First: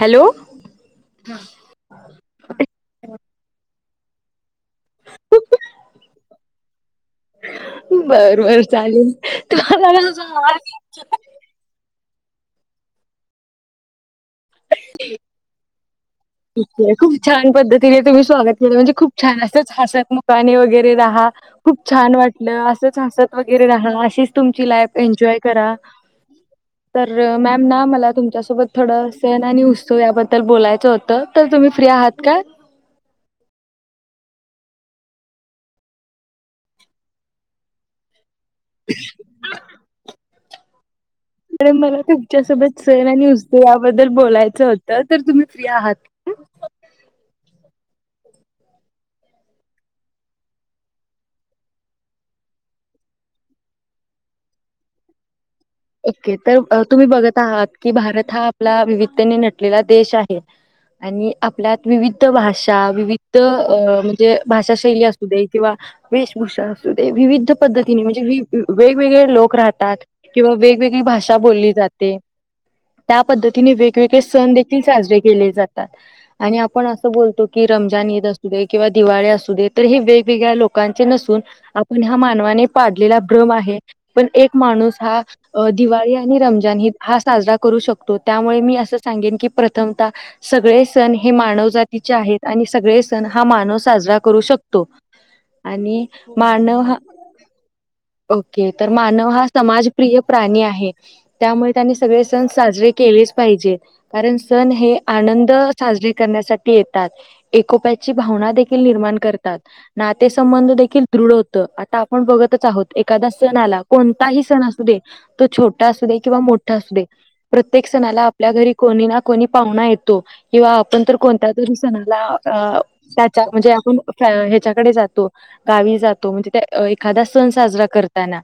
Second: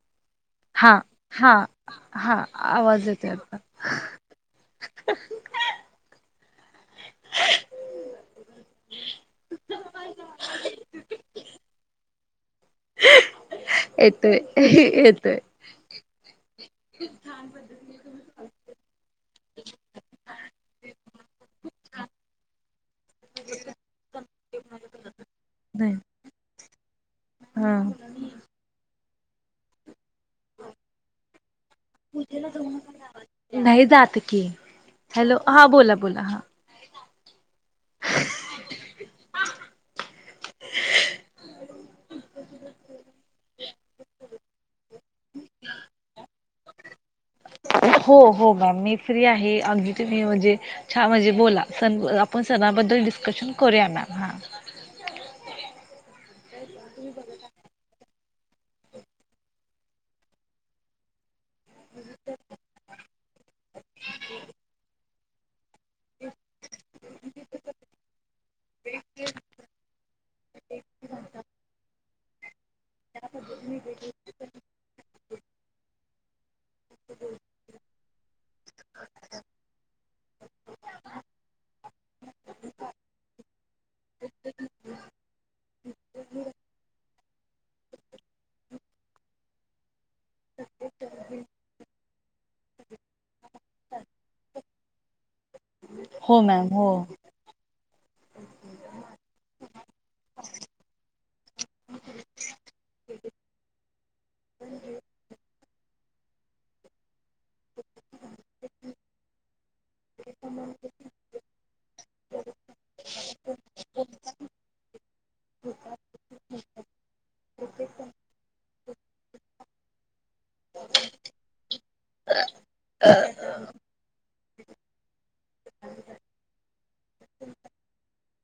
Hello हा हा हा आवाज येते आता. बर बर चालेल तुला. [unintelligible] येतोय येतोय. ठीक हे खूप छान पद्धतीने तुम्ही स्वागत केलं म्हणजे खूप छान असंच हसत मुकाने वगैरे रहा खूप छान वाटलं असं. हसत वगैरे राहा, अशीच तुमची लाईफ एन्जॉय करा. नाही तर मॅम हा ना मला तुमच्यासोबत थोडं सण आणि उत्सव, याबद्दल बोलायचं होतं तर तुम्ही फ्री आहात का? तुम नाही जात की हॅलो हा बोला, बोला हा. [unintelligible] आणि मला तुमच्यासोबत सण आणि उत्सव याबद्दल, बोलायचं होतं तर तुम्ही फ्री आहात. हो हो ग मी फ्री आहे अगदी तुम्ही म्हणजे छा म्हणजे बोला सन पण सनाबद्दल डिस्कशन करूया मॅम हां. ओके तर त तुम्ही बघत आहात, की भारत हा आपला विविधतेने नटलेला देश आहे. आणि आपल्यात विविध भाषा, विविध अ म्हणजे भाषा शैली अस किंवा वेशभूषा असू दे, विविध पद्धतीने म्हणजे वेगवेगळे लोक राहतात. व वेगवेगळी भाषा बोलली जाते, त्या पद्धतीने वेगवेगळे सण देखील साजरे केले जातात, आणि आपण अस बोलतो. कि रमजान ईद असू दे, किंवा दिवाळी असू दे, तर हे वेगवेगळ्या लोकांचे नसून आपण ह्या मानवाने पाडलेला भ्रम आहे, पण एक माणूस हा अ दिवाळी आणि रमजान ईद हा साजरा करू शकतो त्यामुळे मी असं सांगेन की प्रत तमता सगळे सण हे मानव जातीचे आहेत, आणि सगळे सण हा मानव साजरा करू शक तो आणि हो मॅम मानव हो हा ओके तर मानव हा समाजप्रिय प्राणी आहे. त्यामुळे त्यांनी सगळे सण साजरे केलेच पाहिजे. कारण सण हे आनंद साजरे करण्यासाठी येतात. एकोप्याची भावना देखील निर्माण करतात. नातेसंबंध देखील दृढ होत, आता आपण बघतच आहोत एखादा सणा आला कोणताही सण असु दे तो छोटा असू दे, किंवा मोठा असू दे. प्रत्येक सणाला आपल्या घरी कोणी ना कोणी पाहुणा येतो किंवा आपण तर कोणत्या तरी सणाला अ. त्याच्या म्हणजे आपण ह्याच्याकडे जातो. गावी जातो म्हणजे त्या एखादा सण साजरा करताना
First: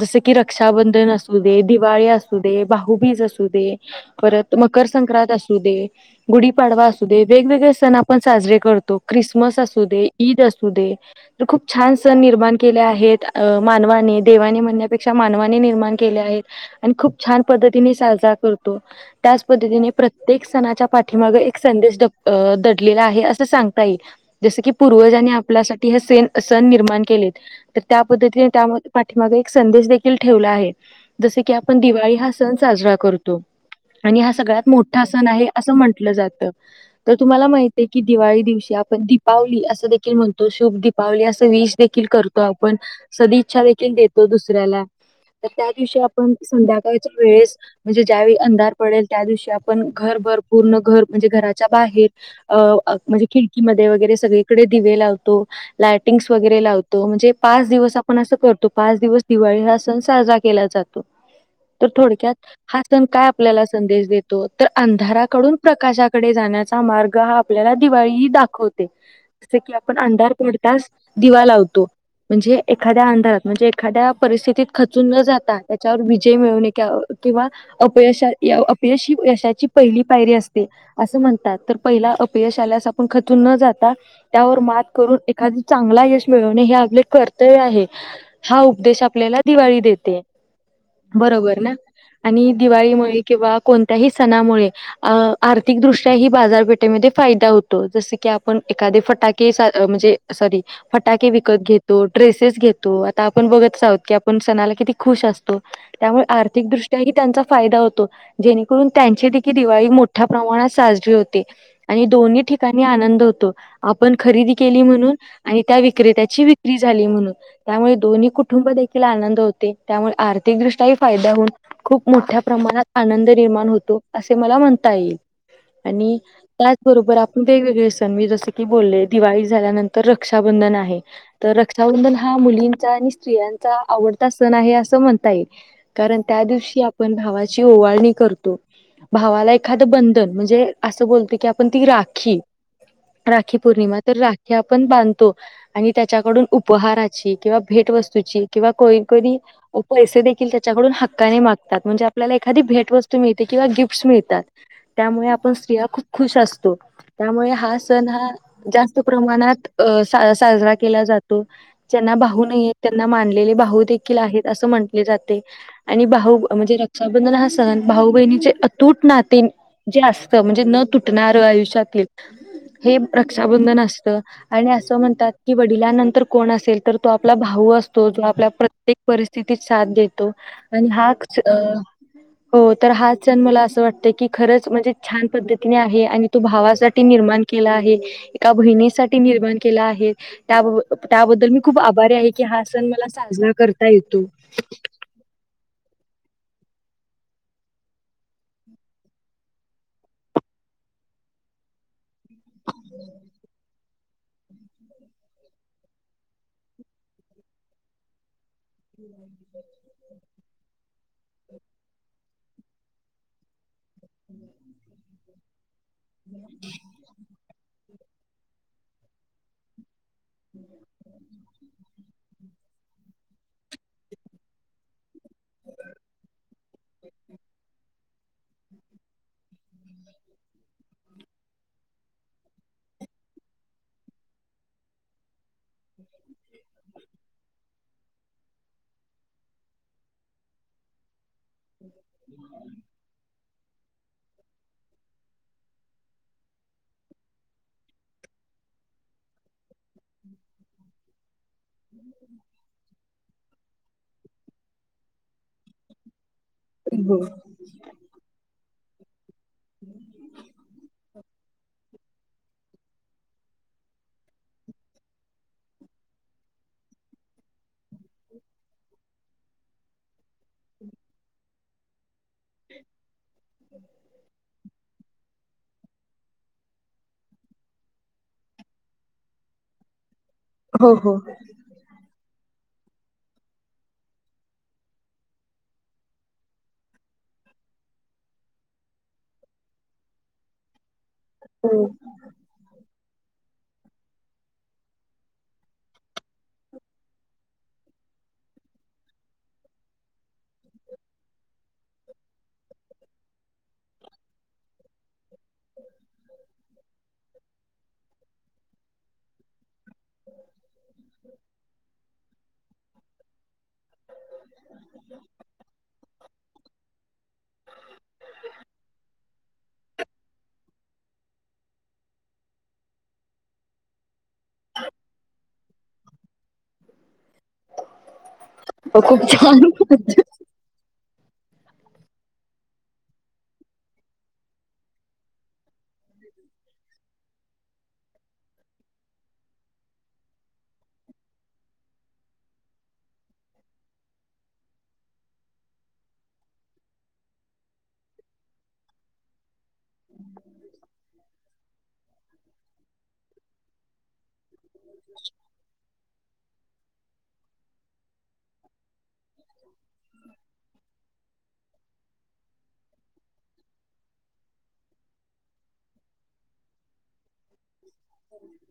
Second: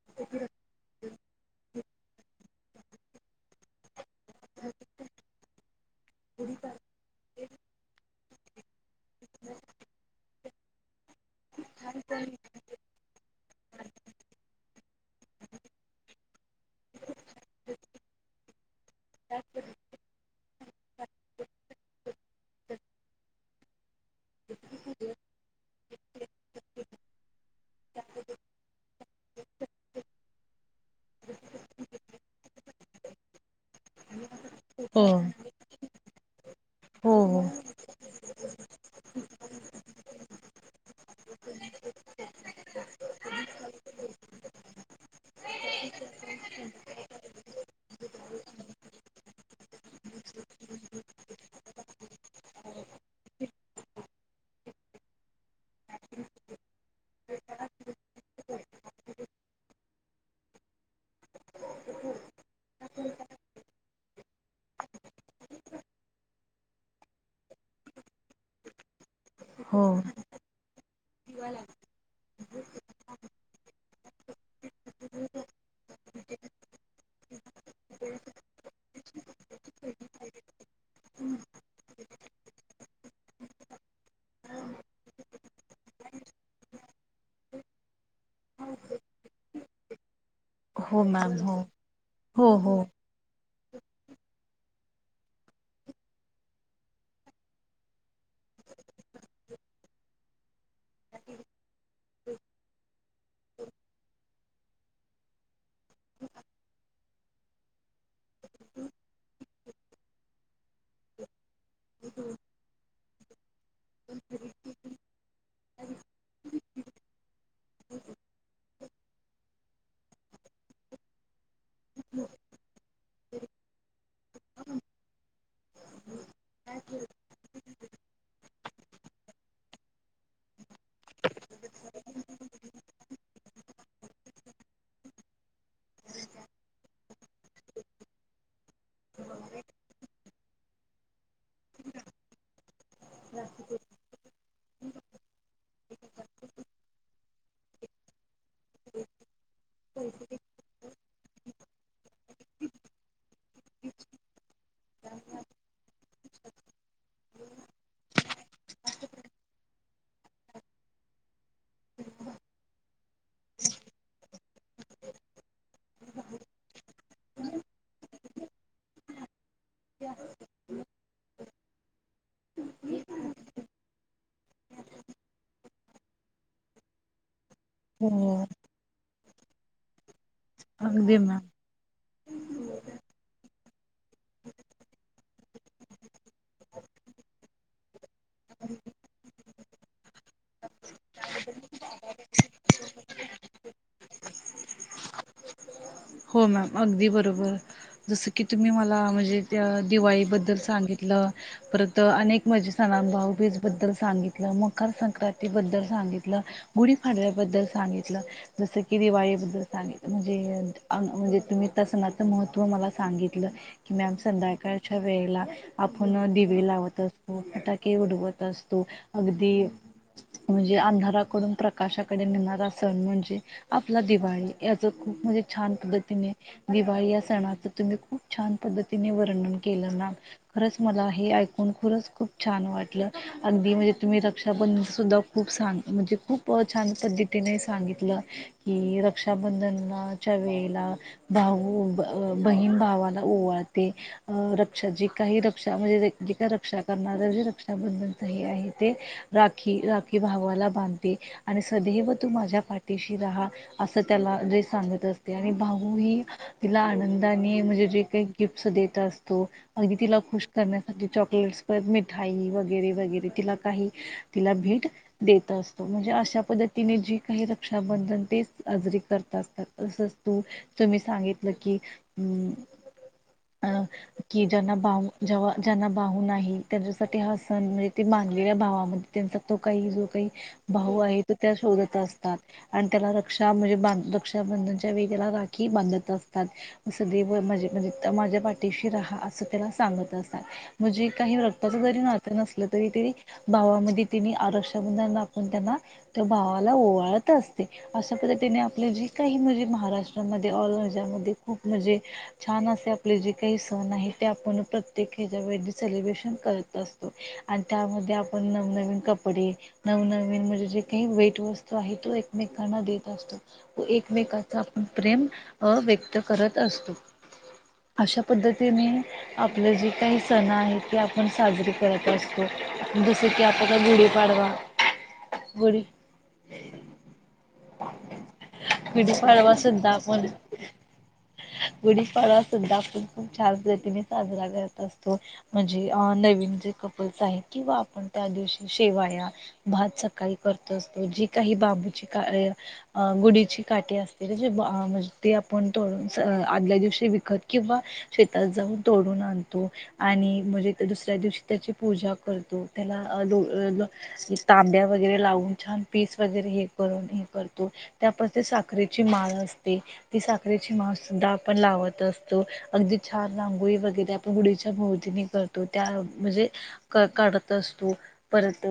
जस की र. रक्षाबंधन असू दे दिवाळी अस. भाऊबीज असू दे परत मकर संक्रांत असू दे गुढीपाडवा अस. वेगवेगळे सण आपण साजरे करतो क्रिसमस असू दे ईद असू दे. तर खूप छान सण निर्माण केले आहेत मानवाने देवाने म्हणण्यापेक्षा. मानवाने निर्माण केल्या आहेत आणि खूप छान पद्धतीने साजरा करतो. त्याच पद्धतीने प्रत्येक सणाच्या पाठीमागं एक संदेश. अ दडलेला आहे असं सांगता येईल जसं की पूर्वजांनी. आपल्या हे स सण निर्माण केले तर त्या पद्धतीने त्या पाठीमाग एक संदेश. ठेवला आहे जस की आपण दिवाळी हा सण साजरा करतो आणि हा सगळ्यात. मोठा हो सण आहे असं म्हंटलं जात तर हो हो तुम्हाला माहिती. क दिवाळी दिवशी आपण दीपावली असं देखील म्हणतो शुभ दीपावली असं विष देखील करतो आपण. सदी इच्छा देखील देतो दुसऱ्याला तर त्या दिवशी आपण संध्याकाळच्या वेळेस. म्हणजे ज्यावेळी अंधार पडेल त्या दिवशी आपण घरभर पूर्ण घर म्हणजे घराच्या बाहेर. अ म्हणजे खिडकीमध्ये वगैरे सगळीकडे दिवे लावतो. लायटिंग्स वगैरे लावतो म्हणजे पाच दिवस आपण असं करतो पाच दिवस दिवाळी हा. सण साजरा केला जातो तर थोडक्यात. हा सण काय आपल्याला संदेश देतो तर अंधाराकडून प्रकाशाकडे जाण्याचा मार्ग हा. आपल्याला दिवाळी दाखवते जस की आपण हो. अंधार पडताच दिवा लावतो. म्हणजे एखाद्या अंधारात म्हणजे एखाद्या परिस्थितीत. खचून न जाता त्याच्यावर विजय मिळवणे किंवा. अपयश अपयशी यशाची पहिली पायरी असते. असं म्हणतात तर पहिला अपयशाल्यास आपण खचून न जाता. त्यावर मात करून एखादी चांगला यश मिळवणे हे आपले कर्तव्य आहे. हा उपदेश आपल्याला दिवाळी देते. हो मॅम बरोबर हो ना आणि हो हो दिवाळीमुळे किंवा कोणत्याही सणामुळे अ आर्थिकदृष्ट्या ही बाजारपेठेमध्ये फायदा होतो. जस की आपण एखादे फटाके म्हणजे. सॉरी फटाके विकत घेतो ड्रेसेस घेतो. आता आपण बघत आहोत की पण सणाला किती खुश असतो त्यामुळे आर्थिकदृष्ट्याही त्यांचा फायदा होतो. जेणेकरून त्यांची देखी दिवाळी मोठ्या प्रमाणात साजरी होते. आणि दोन्ही ठिकाणी आनंद होतो. आपण खरेदी केली म्हणून आणि त्या विक्रेत्याची विक्री झाली म्हणून त्यामुळे दोन्ही कुटुंब देखील आनंद होते त्यामुळे आर्थिकदृष्ट्याही फायदा होऊन खूप मोठ्या प्रमाणात आनंद निर्माण होतो. असे मला म्हणता येईल आणि त्याचबरोबर आपण वेगवेगळे सण मी जस की बोलले दिवाळी झाल्यानंतर रक्षाबंधन आहे. तर रक्षाबंधन हा मुलींचा आणि स्त्रियांचा आवडता सण आहे असं म्हणता. ये कारण त्या दिवशी आपण भावाची ओवाळणी करतो. भावाला एखादं बंधन म्हणजे असं बोलतो. की आपण ती राखी राखी पौर्णिमा तर राखी आपण बांधतो. आणि त्याच्याकडून उपहाराची किंवा भेटवस्तूची किंवा कधी कधी. पैसे देखील त्याच्याकडून हक्काने मागतात म्हणजे आपल्याला एखादी भेटवस्तू मिळते किंवा गिफ्टस मिळतात. त्यामुळे आपण स्त्रिया खूप खुश असतो त्यामुळे हा सण हा जास्त प्रमाणात अ साजरा केला. जातो ज्यांना भाहू नाही त्यांना मानलेले भाऊू देखील आहेत असं म्हटले जाते आणि भाऊ म्हणजे रक्षाबंधन हा सण भाऊ बहिणीचे अतूट नाते जे असत म्हणजे न तुटणार आयुष्यातले हे रक्षाबंधन असत आणि असं म्हणतात की वडिलांनंतर कोण असेल तर तो आपला भाऊ असतो. तोच हो आपला प्रत्येक परिस्थितीत साथ देतो. आणि हा अगदी मॅम हो तर हा सण मला असं वाटतं. की खरंच म्हणजे छान पद्धतीने आहे आणि तू भावासाठी निर्माण केला आहे एका बहिणीसाठीठी निर्माण केला आहे. त्या त्याबद्दल मी खूप आभारी आहे की हा सण मला साजरा करता येतो. हो मॅम अगदी बरोबर जसं की तुम्ही मला म्हणजे त्या दिवाळीबद्दल सांगितलं. परत अनेक माझे सणानु भाऊबीज बद्दल सांगित. मकर संक्रांती बद्दल सांगितलं गुढीपाडव्याबद्दल सांगितलं. जसं की दिवाळीबद्दल सांगित म्हणजे. म्हणजे तुम्ही तसनाचं महत्त्व मला सांगितलं. की मॅम संध्याकाळच्या वेळेला आपण दिवे लावत असतो फटाके उडवत असतो. अगदी म्हणजे अंधाराकडून प्रकाशाकडे नेणारा सण म्हणजे आपला दिवाळी याच खूप म्हणजे छान पद्धतीने दिवाळी या सणाच तुम्ही खूप छान पद्धतीने वर्णन केलं ना खरंच मला हे ऐकून खूरच खूप छान वाटलं अगदी म्हणजे तुम्ही रक्षाबंधन सुद्धा खूप सांग म्हणजे खूप छान पद्धतीने सांगितलं. की रक्षाबंधनला च्या वेळेला भाऊ बहीण भावाला ओवळते. रक्षा जी काही रक्षा म्हणजे जे का रक्षा करणारर जे रक्षाबंधन हे आहे. ते राखी राखी भागवाला बांधते. आणि सदैव तू माझ्या पाठीशी राहा असं त्याला जे सांगत. आणि भाऊू ह तिला आनंदाने म्हणजे जे काही गिफ्ट देत असते. अगदी तिला खुश करण्यासाठी चॉकलेट प मिठाई वगैरे वगैरे तिला काही तिला भेट देत असतो म्हणजे अशा पद्धतीने जी काही रक्षाबंधन ते साजरी करत असतात. अस तू तर मी सांगितलं की हम् अ की ज बम [inaudible] जेव्हा ज्यांना बाहून आहे. त्यांच्यासाठी हा सण म्हणजे ते बांधलेल्या भावामध्ये त्यांचा तो काही जो काही हो भाऊ आहे त त्या शोधचा असतात आणि त्याला रक्षा म्हणजे बंधनच्या वेळी त्याला राखी बांधत असतात अस देवे म्हणजे माझ्या पाठीशी राहा असं त्याला सांगत असतात म्हणजे काही कस हो जरी नात नसलं तरी तरी भावामध्ये त्यांनी आरक्षबंधन दाखवून त्यांना त्या भावाला ओवाळत असते अशा पद्धतीने आपली जी काही म्हणजे महाराष्ट्रामध्ये ऑल इंडयामध्ये खूप म्हणजे छान असे आपले जे काही सण आहे ते आपण प्रत्येक हच्या वेळी सेलिब्रेशन करत असतो आणि त्यामध्ये आपण नवनवीन कपडे नवनवीन म्हणजे जे काही भेट वस्तू आहे ते एकमेकांना देत असतो एकमेकाचा आपण प्रेम व्यक्त करत असतो अशा पद्धतीने आपलं जे काही सण आहे ते आपण साजरीे करत असतो जसं की आपल्याला गुढीपाडवा ह बडी खूप गुढीपाडवा छान सुद्धा [inaudible] आपण गुढीपाडवा सुद्धा आपण खूप छान पद्तीने साजरा करत असतो. म्हणजे अ नवीन जे कपल्स आहे किंवा आपण त्या दिवशी शेवाया भात सकाळी करत असतो जी काही बाबूची काळे गुढीची काटी असते जे म्हणजे ते आपण तोडून आदल्या दिवशी विकत किंवा शेतात जाऊन तोडून आणतो आणि म्हणजे दुसऱ्या दिवशी त्याची पूजा करतो त्याला लो तांब्या वगैरे लावून छान पीस वगैरे हे करून हे करतो त्याप साखरेची माळ असते ती साखरेची माळ सुद्धा पण लावत असतो अगदी छान रांगोळी वगैरे आपण गुढीच्या भोवतीने करतो त्या म्हणजे क कढ असतो परत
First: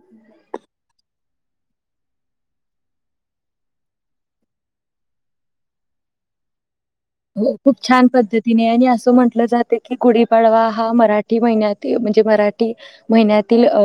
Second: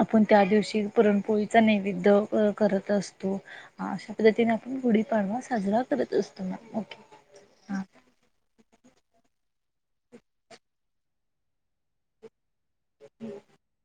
आपण त्या दिवशी पुरणपोळीचा नैवेद्य. पद्धतीने आपण गुढीपाडवा साजरा करत असतो. हो खूप हां छान पद्धतीने आणि असं म्हटलं जाते की गुढीपाडवा हा मराठी महिन्यात म्हणजे मरा महिन्यातील अ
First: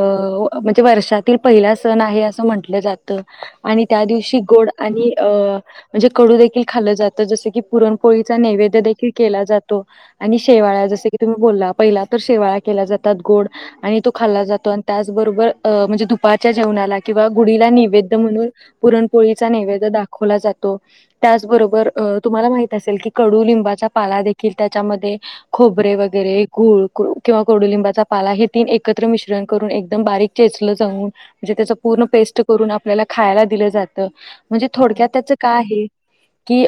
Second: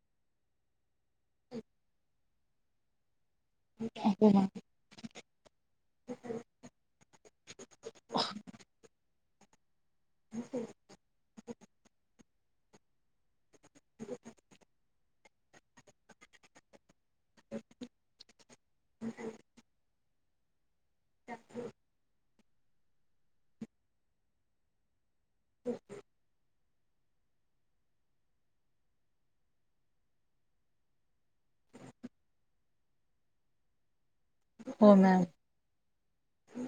म्हणजे वर्षातील पहिला सण आहे असं म्हंटलं जातं. आणि त्या हो दिवशी मॅम गोड आणि म्हणजे कडू ते खाल्ल जातं जसं की पुरण पोळीचा नैवेद्य देखील केला जातो, आणि शेवाळा जस क तुम्ही बोल्ला पहिला तर शेवाळा केला जातात गोड आणि तो खाल्ला जातो आणि त्या बरोबर म्हणजे दुपारच्या जेवणाला. किंवा गुढीला नैवेद्य म्हणून पुरणपोळीचा निैवेद दाखवला जातो. त्याचबरोबर अ तुम्हाला माहित असेल की कडू लिंबाचा पाला देखील त्याच्यामध्ये खोबरे वगैरे गूळ किंवा कोडुलिंबाचा पाला हे तीन एकत्र मिश्रण करून एकदम बारीक चेचलं जाऊन म्हणजे त्याच पूर्ण पेस्ट करून आपल्याला खायला दिलं जातं म्हणजे हो थोडक्यात मॅम त्याच का आहे की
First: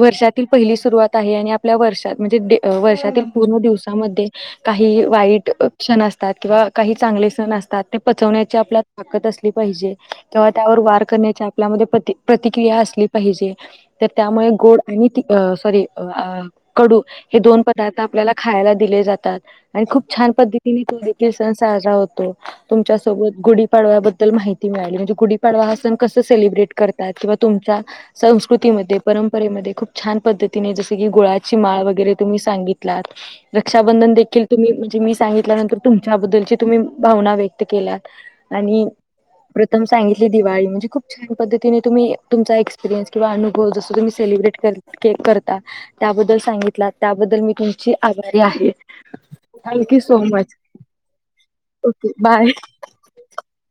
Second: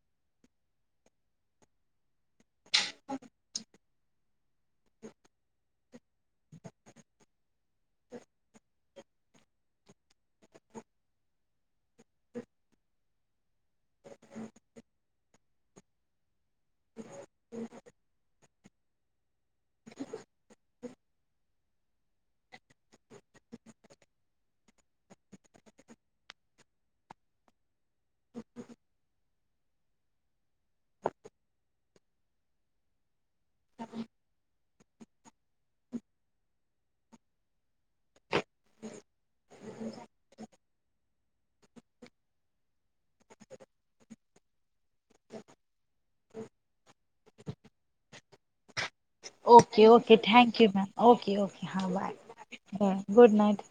वर्षातील पहिली सुरवात आहे आणि आपल्या वर्षात म्हणजे वर्षातील पूर्ण दिवसामध्ये काही वाईट क्षण असतात किंवा काही चांगले सण असतात ते पचवण्याचे आपल्या ताकद असली पाहिजे तेव्हा त्यावर वार करण्याची आपल्यामध्ये प्र प्रतिक्रिया असली. पाहिजे तर त्यामुळे गोड आणि सॉरी कडू हे दोन पदार्थ आपल्याला खायला दिले जातात. आणि खूप छान पद्धतीने तो देखील सण साजरा होतो. तुमच्यासोबत गुढीपाडव्याबद्दल माहिती मिळाली म्हणजे गुढीपाडवा हा सण कसा सेलिब्रेट करतात किंवा तुमचा संस्कृतीमध्ये, परंपरेमध्ये खूप छान पद्धतीने जस की गुळाची माळ वगैरे तुम्ही सांगितलात रक्षाबंधन देखील तुम्ही म्हणजे मी सांगितल्यानंतर तुमच्याबद्दलची तुम्ही भावना व्यक्त केल्यात आणि प्रथम सांगितली दिवाळी म्हणजे खूप पधतीने तुम्ही तुमचा एक्सपरयनस किंवा अनुभव जस तुम्ही सेलिब्रेट कर केक करता त्याबद्दल सांगितला त्याबद्दल मी तुमची आभारी आहे. Okay thank you okay so much thank you ma'am okay okay हां, बाय बाय गुड नाईट.